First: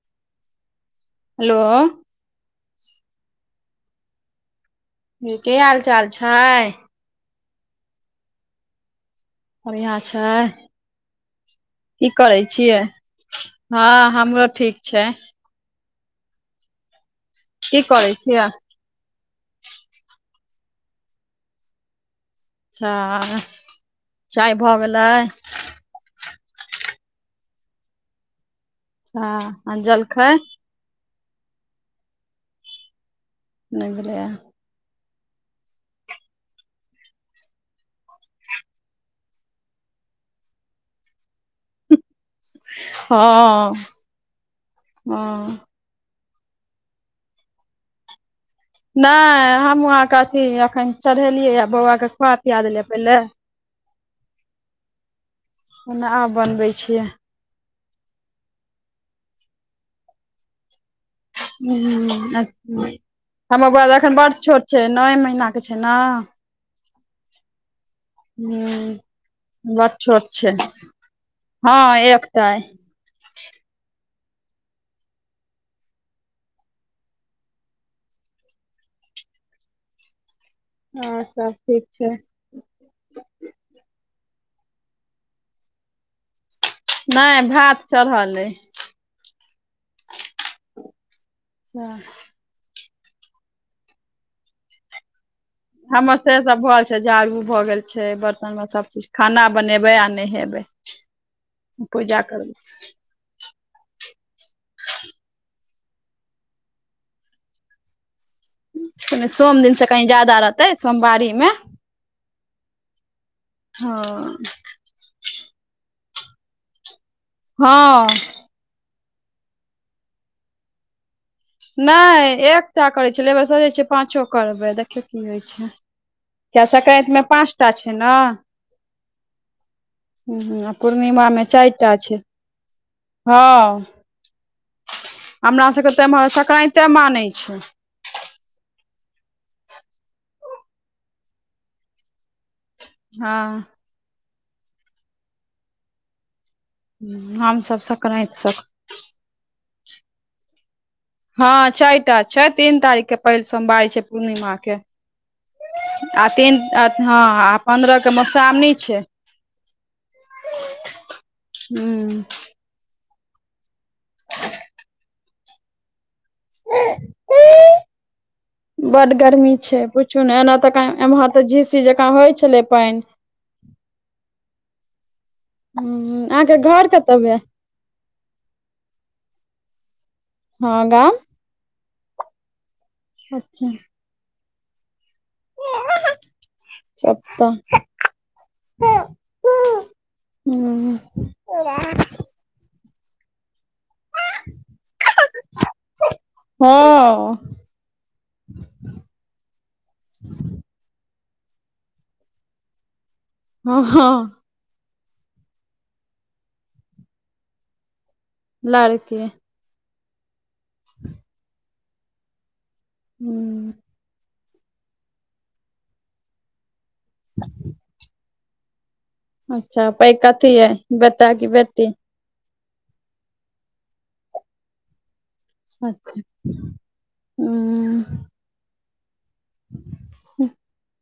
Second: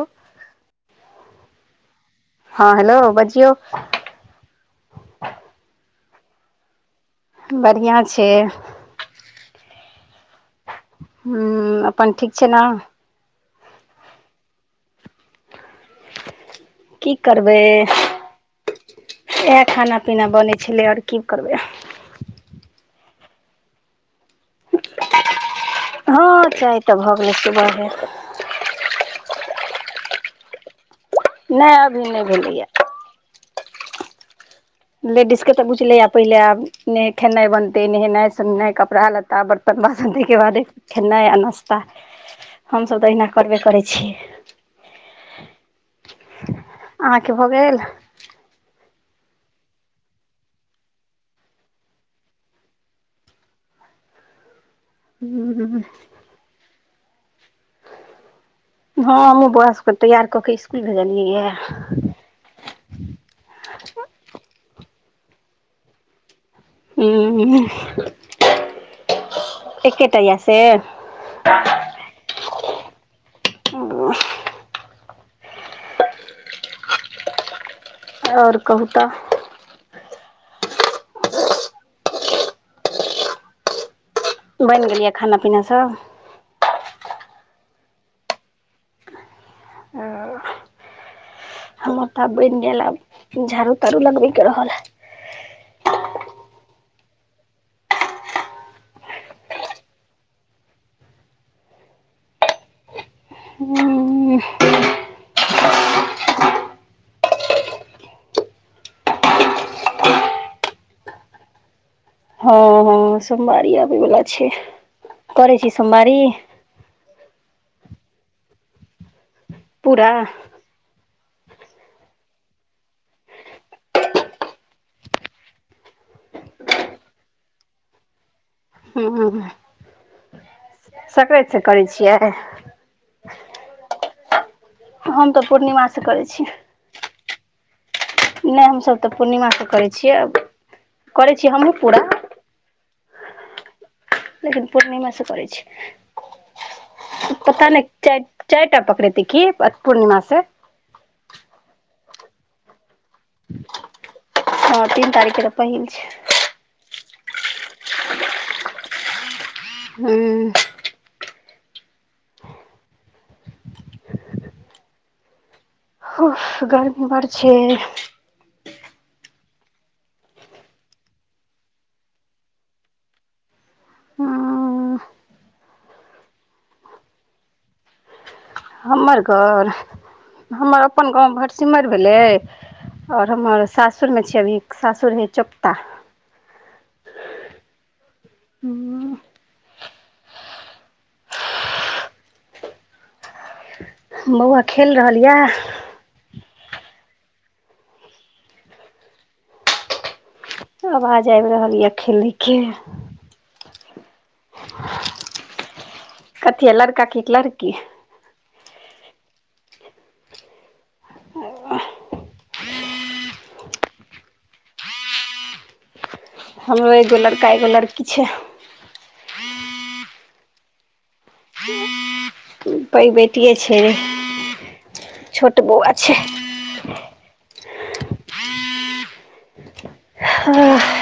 ओ। Hello. ह hello बजियौ। की हाल चाल छै? बढ़िआँ छै। बढ़िआँ छै। हूँ अपन की ठीक करै छै ने छियै? हँ हमरो ठीक छै। की करबै, की करै छियै इएह खाना पीना बनै छलै और की करबै। छा चाय भऽ गेलय। हँ चाय तऽ भऽ गेलय। सुबहे। हँ आ जलखै? नय अभी नय भेलैया। नय भेलैयै। लेडीज के तऽ बुछलेये आ पहिले आब ने खेनाइ बनतय नहेनाइ सोनेनाइ कपड़ा लत्ता बर- बरतन तयके बादे खेनाइ आ नस्ता- त हमसभ तऽ हँ अहिना करबे करै छी। हँ अहाँके भऽ गेल? नय हमहूँ अहाँके अथी अखन चढ़ेलियै। बौआ के खुआ पिया देलियै यै पहिले हँ खेनाइ आब बनबै छियै। हँ हमहूँ बौआ सबके तैयार कऽ के इसकुल भेजलियै य। हूँ- अच्छ- हमर बौआ तऽ एखन बड छोट छै नए महीनाके छै न- हूँ- हूँ बड छोट यऽ छै। से हँ एकटा अय। [unintelligible] और कहू तऽ- हँं सब ठीक छै। बइन गेलैये सब खाना पीना सब? नइ भात चढ़ल अय। हमर तऽ बइन गेल आब। झाड़ू -ताड़ू लगबै के रहल। हमर से सब भ छै झाड़ू भऽ गेल छै, बर्तनो सब चीज खाना बनेबै आ नहेबै। पूजा करबै। हूँ। कनी सोम दिन से कहीं जादा रहतै सोमवारी मे। हँ हँ सोमवारी आबे वला हँ छै। करै छी सोमवारी? हँ। पूरा? नय एकटा करै छलियै। अय बेर सोचय छियै पाँचो करबै देखियौ की होइ छै। कियैए सकरैंत मे पाँस टा छै न? हूँ- हूँ -हुं- हूँ हूँ आ पूरणिमा मे करै चाइटा छै। छियै हँ। हम तऽ हमरा सभके पूर्णिमासँ तऽ करै इम्हर छी सकरैंते मानै छै। नइ हम सब तऽ पूरनिमा स करै छियै। करै छीयै हमहुँ पूरा हँ- लेकिन पूर्णिमे से करै छीयै। पता हमसभ नइ संक्रान्ति सब चाइ-चाइटा पकड़ेतै की पूर्णिमा स? हँ चाइटा छै तीन तारीख के पैल सोमवारी छै पूर्णिमा के, हँ तीन तारीखके तऽ पहिल छै आ तीन आहँ आ- पन्द्रह के मौश्रावणी छै। हूँ। हूँ। [unintelligible] हूह गरमी बड छै। [unintelligible] बड गर्मी छै पूछू ने एना त एम्हर तऽ झीसी जकाँ होइ छले पानि। [unintelligible] हँ हूँ अहाँके घर कतऽ भेल। [unintelligible] हमर घर हमर हँ अपन गाम गाँव भटसिमैर भेलै। [unintelligible] आओर हमर अच्छा सासुरमे छी अभी सासुर हय चप। [unintelligible] चुप तऽ। [inaudible] हूँ। [inaudible] बउआ खेल रहल यए हँ। आवाज आबि रहल यऽ खेलयके ह हँ। कथी या लड़का की लड़की लड़के आ हू। हमरो एगो लड़का एगो लड़की छै। अच्छा पैइंघ कथी है बेटा की बेटी पइघ बेेटिये छै छोट बौआ छै अचछा ह ह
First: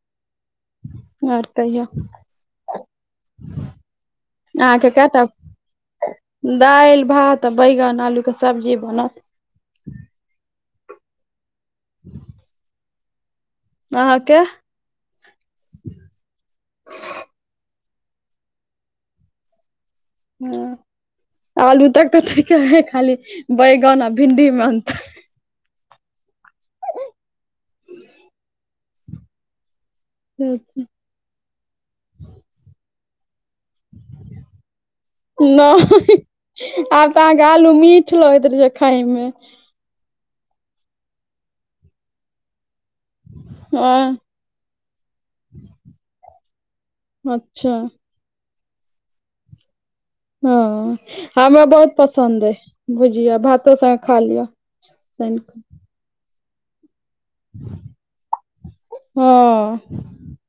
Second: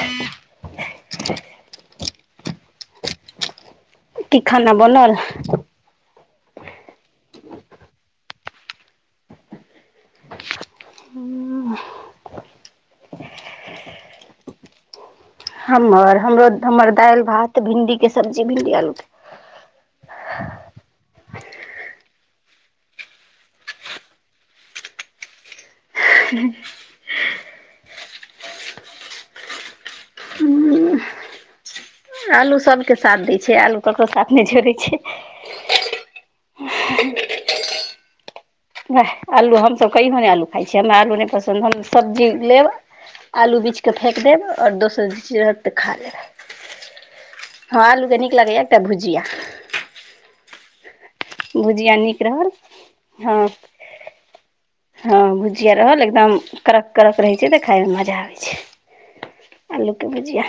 आर कहियो। की अहा खाना के बनल केटा दालि भात बैगन आलूके सब्जी बनत ह अहाँ के? हमर हमरो हमर दालि भात भिंडी के सब्जी भिंडी आलू ह आलू तक तऽ ठीके है, खाली बैगन आ भिंडी मे अतर हिन्ही ठ छै। आलू सभके साथ दै छै, आलू ककरो साथ नहि जोड़ै छै। आब तआहा के आलू मीठ लगाइत रहे छै। खाय नहि मे आलू हमसभ कहियओ नहि आलू खाइ छियै हमरा आलू नहि पसन्द हम सब्जी लेब आलू बिीछि अ कऽ फेँेक देब आओर दोसरी चीज रहत तऽ खा लेब अच्छा हँ, आलू के नीक लगैया एकटा भुजिया हँ, हमरा बहुत भुजिया नीक पसन्द रहल अ भुजिया हँ भातो सगे खा लिअ हँ, भुजिया रहल एकदम कड़क कड़क रहै छै, तऽ खायमे मजा आबै छै हँ आलू के भुजिया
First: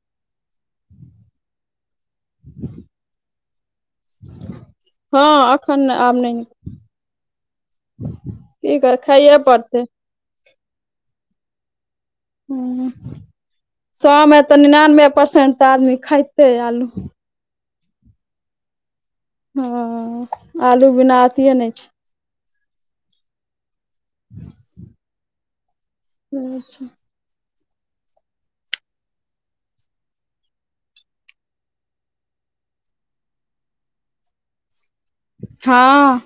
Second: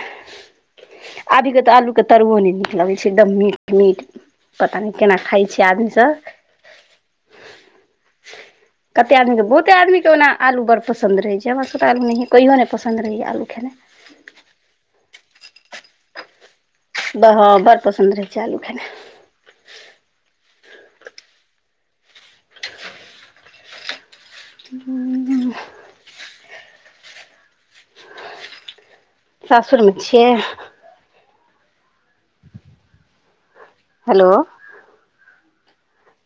अभि कतऽ आलू के तरु ने नीक लगे छै, एकदम मीठ मीठ पता नहि केना खााय हँ छै एखन आदमी सब बी कतेक आदमीके बहुते आदमीके ओना आलू बड़ पसन्द रहै छै, हमरासके आलू नहियए कहियो पसंद रहैए आलू खेनाइ सएमे तऽ निनानबे परसेंट तऽ आदमी खइते आलू हँ, बड़ पसन्द रहै छै आलू खेनाइ ह आलू बिना अथिए नहि छै। उ हुं। पोछा। सासुर मे छियै? हेलो। हँ।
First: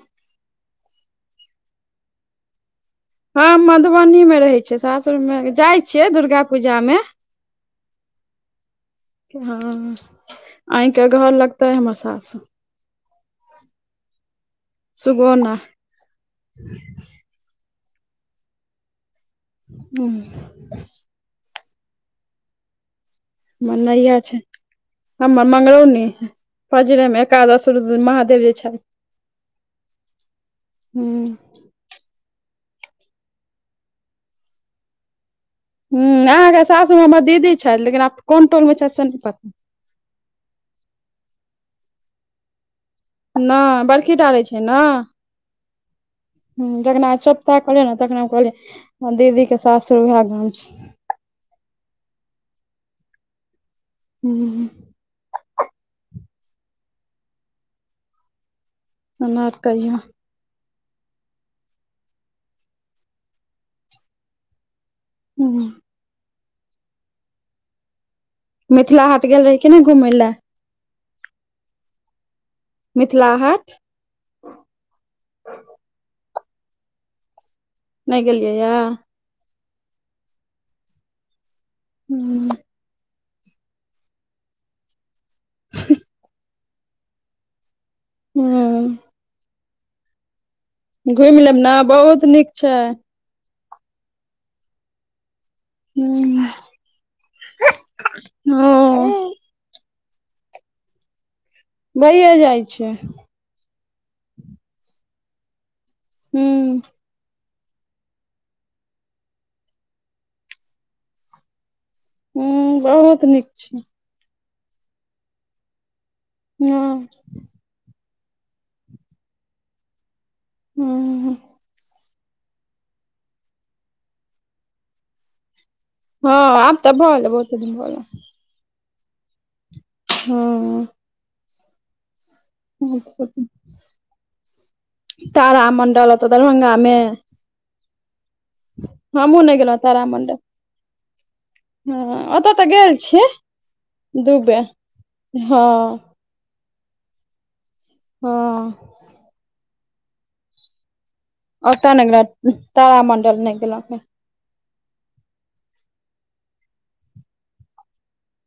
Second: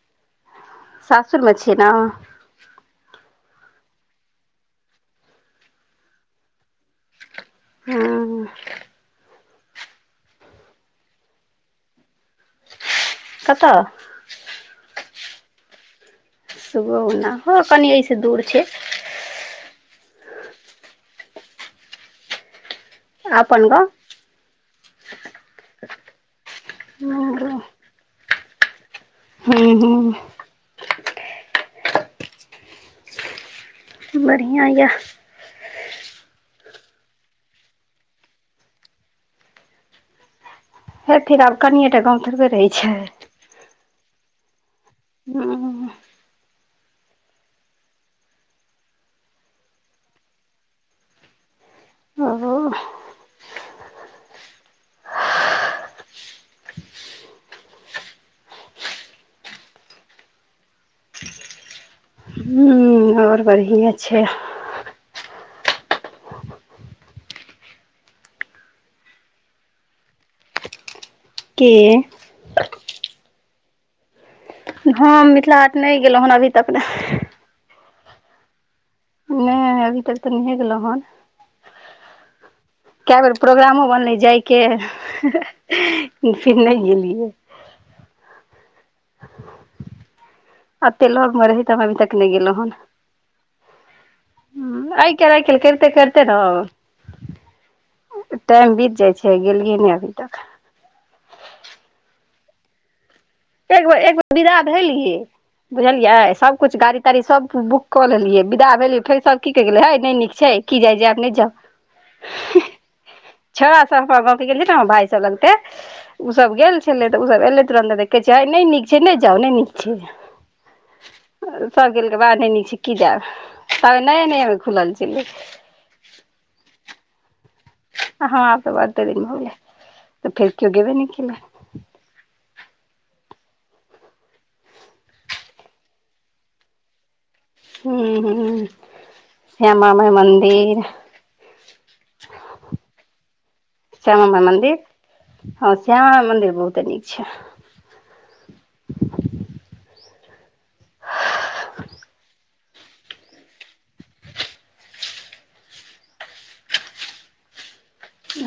सासुर मे छीय न। हम मधुबनी मे रहै छियै, सासुर मे जाइ छियै दुर्गा पूजा मे। हॅ की हँ अहि के घर लग त अए हमर सासुर। कतह। सुगोना। सागौना, ह कनि अई स दूर छैय। दुम अपन गाँव मगैया छैथ, हमर मगरौनी, पजरे मे हूँ एकादश रुद महादेव जे छै। हू- हू। हूं। बढ़िआँ याह। हुं अहाँ के सासुर मे हमर दीदी छैथि, लेकिन आब कोन टोल छथि से नय पत हेथिन आब कनियएटा गामव थोड़बे रहै छैय। नहि बड़की टा रहै छै न। ह हुं जगनाय सब ता करै ला, तखने कहलिय दीदी के सासुर वएह गाम छै। ह-हाॅ। हू कना कहिय। हु आओर बढ़ियेँ छै हा। उ-हू मिथिला हाट गेल रही कि नहि घूमैय लए। के मिथिला हाट। हँ मिथिला हाट नहि गेलहुँ हन अभी तक ने। नहि गेलियै या। नय अभी तक तऽ नहिहे गेलो हन। हू कए बेर प्रोग्रामो बनलै जाइके, [unintelligible] फिर नहि गेलियै। हूँ। अते लग घुमि मे लेब रहैत ने हम अभी तक बहुत नहि नीक गेलहु हन। छै हुं आए कालि आए कालि करिते- करिते हूँ रहब, टाइम बीत जाइ हँ छै गेलियै ने अभी तक। भहिए जाइ छै। एक बेर एक बे विदा भेलहीयै, बुझलियै सबकुछ हूँ गाड़ी- ताड़ी सब बुक कऽ लेलियै, विदा भेलै फेर सब की कहि गेलै हय नहि नीक छै, की जाय जायब नहि जाउ। हु बहुत नीक छै छरा सब हमरा गांव के गेलि न हम भाय सब लगते, उ सब गेल हँ छले तऽ उ सब एले तुरंते। कहेै छैय हाय नै नीक छै नै जाउ नय नीक छै। हूँ बा नै निक छै की जेब ताबे नये- नये मे खुलल छेलेै। हँ आब तऽ भल गेलै बहुत दिन भऽ गेलै। हँ तऽ आब तऽ बहुते दिन भऽ गेलेै तऽ फेर कोय हँ गेबे नै केलेै। तार मंडल ओतऽ दरभंगा मे। हँ हँ हमहुँ नहि गेलहुँ श्यामा तारा माइ मंडल मन्दिर। हँ ओतऽ तऽ गेल छियै। श्यामा दू माइ बेर मंदिर हँ श्यामा माइ मंदिर बहुते नीक छै। हँ। ओतऽ नैय गेलौ तारा मण्डल नैय गेलौ।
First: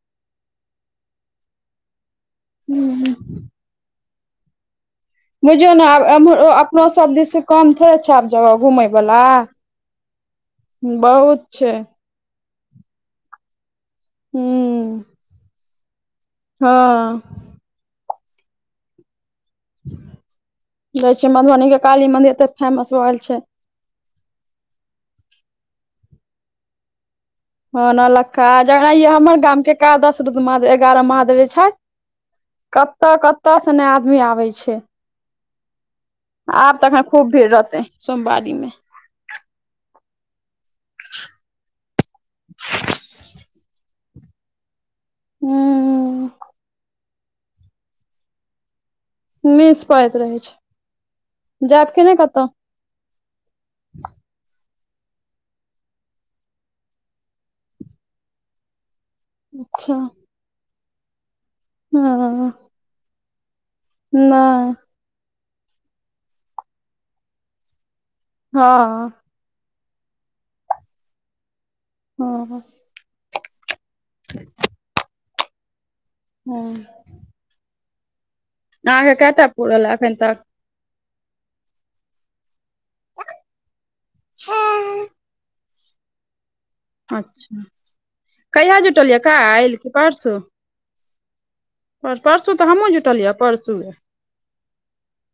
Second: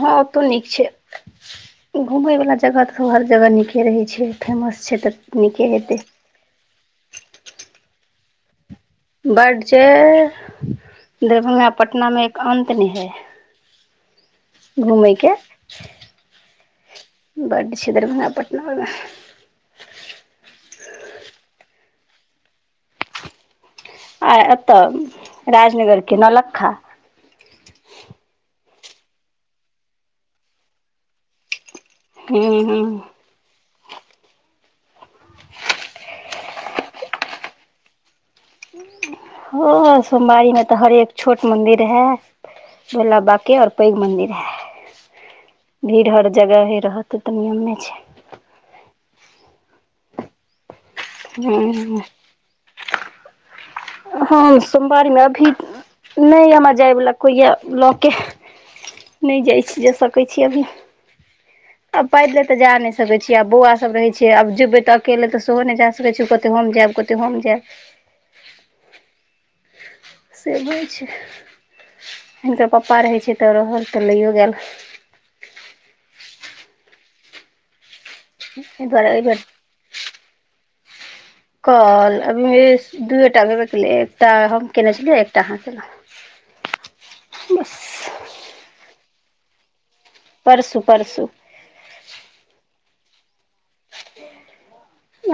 हँ ओतौ नीक छै घूमैय वला जगह तऽ हर जगह नीके रहै छै। फेमस छै तऽ। नीके बुझियो ने हेतै आब एम्रो अपनो सब दिस से कम थोड़े अच्छा जगह घुमैय बला बड छै बहुत दरभंगा छै। पटना मे एक अन्त नैय हइ। हूँ घुमेैय के हँ बड छै दरभंगा पटना ओर मे। देखै छियै मधुबनी के काली मंदिर एते फेमस भगेल छै। आय एतऽ राजनगर के नौ लखा। हँ नौलखा [unintelligible] हमर गाम के एक दस महा- एगारह महादेवे जे छैथ। हूं कतऽ- कतऽ सँ नै आदमी आबै छै। आब तखन खूब भीड़ रहतै सोमबारी मे। हँ सोमबारी में तऽ हरेक छोट मंदिर रहे भोला बाबा के और- पैघ मन्दिर रहे भीड़ हर हूँ जगहे रहत ओतऽ नियमे छै। मिस पड़ैत रहै छै जेएब हँ कि नेै कतौ। हम सोमबारी मे अभी नैय हमरा जाय वला कोय या लऽ के। नै जाय छी जा अच्छा सकै छी अभी आ पैदले हँ तऽ जा नै सकै छी आ बौआ। सब रहै छै आब नहि जबै तऽ अकेले तऽ सेहो नै जा सकै छै उ कहतेै हम जेएब उ कहतेै हम जेएब। हँ। से होय छै ओ हिनकर पप्पा रहै छै तऽ रहल तऽ लैओ गेल। हँ। एहि आहाँ दुआरे के एहि बेर केएटा पुरल एखन तक। काॅल अभी दूए टा भेबेकेलैया एकटा हम केने छेलियै एकटा आहाँ केलौ। अच्छा कहिया जुटल यै कैल की परसु। परसू -परसू पर- परसू तऽ हमहूँ जुटलियै यए परसूए।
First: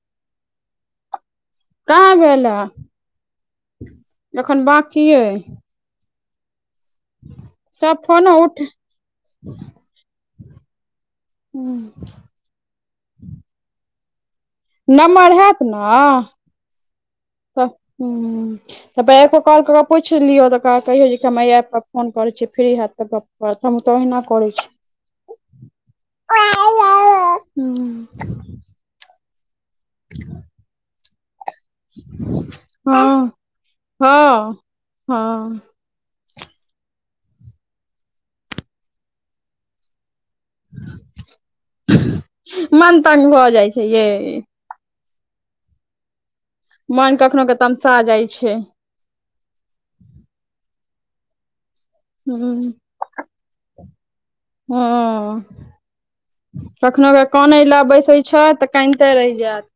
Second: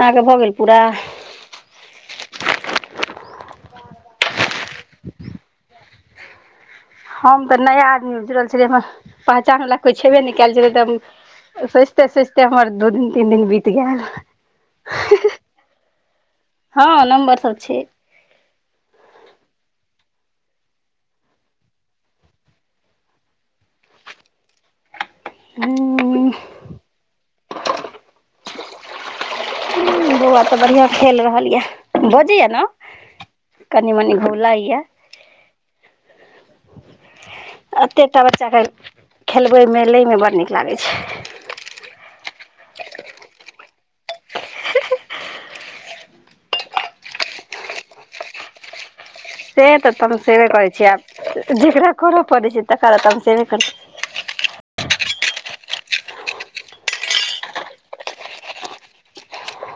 आहाँ के भऽ गेल पुरा। कहाँ भेल आ एखन बाकीैए अइ। हम तऽ नया सब आदमी मे फोनो जुड़ल उठ छेलियै हमरा पहचान बला कोइ छेबे नै केएल छैै तऽ हम। हूँ। सौचते-सौचते हमर दू दिन तीन दिन बीत गेल। नम्मर हेएत न हँ नम्बर सब तऽ छै हूँ। तऽ पहिले एक बेर कॉल कऽ के पूइछ लियौ तऽ कहियौ जे हम एहि एप पर फोन करै छीै फ्री हेब तऽ गप। प्रथम तऽ ओहिना करै छि। हूँ। हूँ। बउवा सब बढ़िया छै नं खेल रहल ये बजे या ने हँ कनी हँ मनी घुलाै हँ या। हँ। एतेटा बच्चाके खेलबै मेे लैमे बड़ नीक लागै छै। मन तंग भऽ जाइ छै ये। मन कखनो के तमसा जाइ छै। से तऽ तमसेबे करै छियै आब जकरा करऽ पड़ै छै ह तकरा त हम सेबे करै छ। हूं। कखनो का कनई लए बैसै छ तऽ कानिते रहि जायत।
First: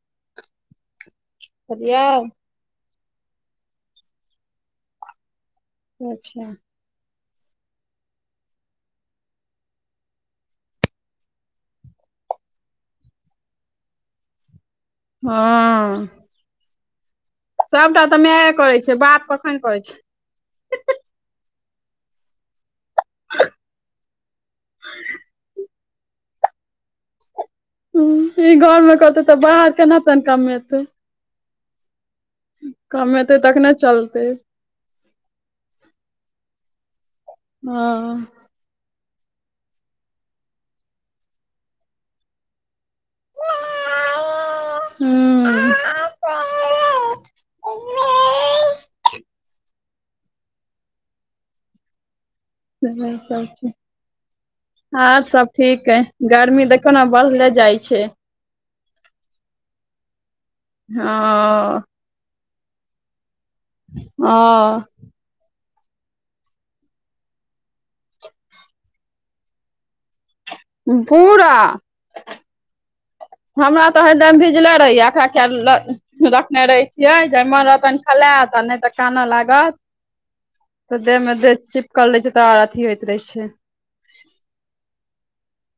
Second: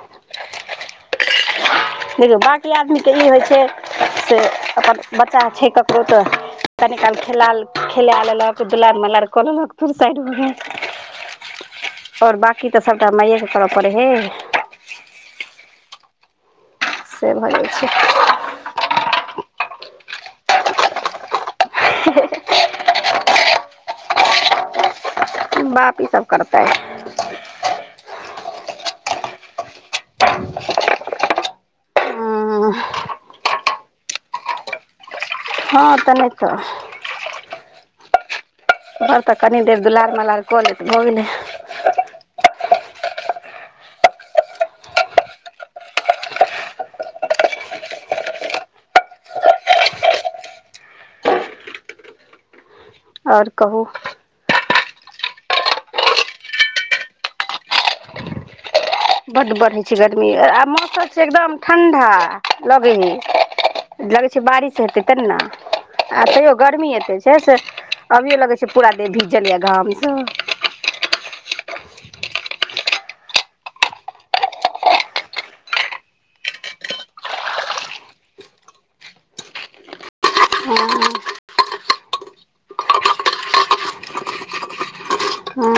बुझलियै देखियौ बाँकी आदमीके ई होइ छै से अपन बच्चा छै ककरो तऽ। अच्छा कनि काल खेलाय खेला लेलक दुलार मलार कऽ लेलक फेर साइड भ गेल। आओर बाकी तऽ सभटा मइएके करऽ पड़े हे। हँ। से भऽ जाइ छै सबटा तऽ मायए करै छै बाप कखन करै छै। [unintelligible] [unintelligible] बाप ई सब करतै। ह ई घर मे कहते तऽ बाहर केना तहन कमेतै। हँ कमेतै तखने चलतै। हँ त नहि तऽ। हँ। घर तऽ कनी देर दुलार मलार क लेत भऽ गेले। हू। ह सब आओर ठीक [unintelligible] कहू आर सब ठीक अय गर्मी देखियौ न बढ़ले जाइ छै। बड परे छै गर्मी आ मौसम छै एकदम हँ ठंडा। लगै हैइ लगै छै ओ बारिश हेतै तेना। आ तैयो गर्मी एते छै से अभियो लगै छै पूरा देह भीजल या घाम स। धूरा। हमरा तऽ हरदम भिजले रहियै एकरा किए ल रखने रहे छियै जे मन रहतनि खेलेत नहि तऽ कानऽ लागत। तऽ हँ देह मे देह चिपकल रहे छै तो आर अथी होइत रहे छै। हँ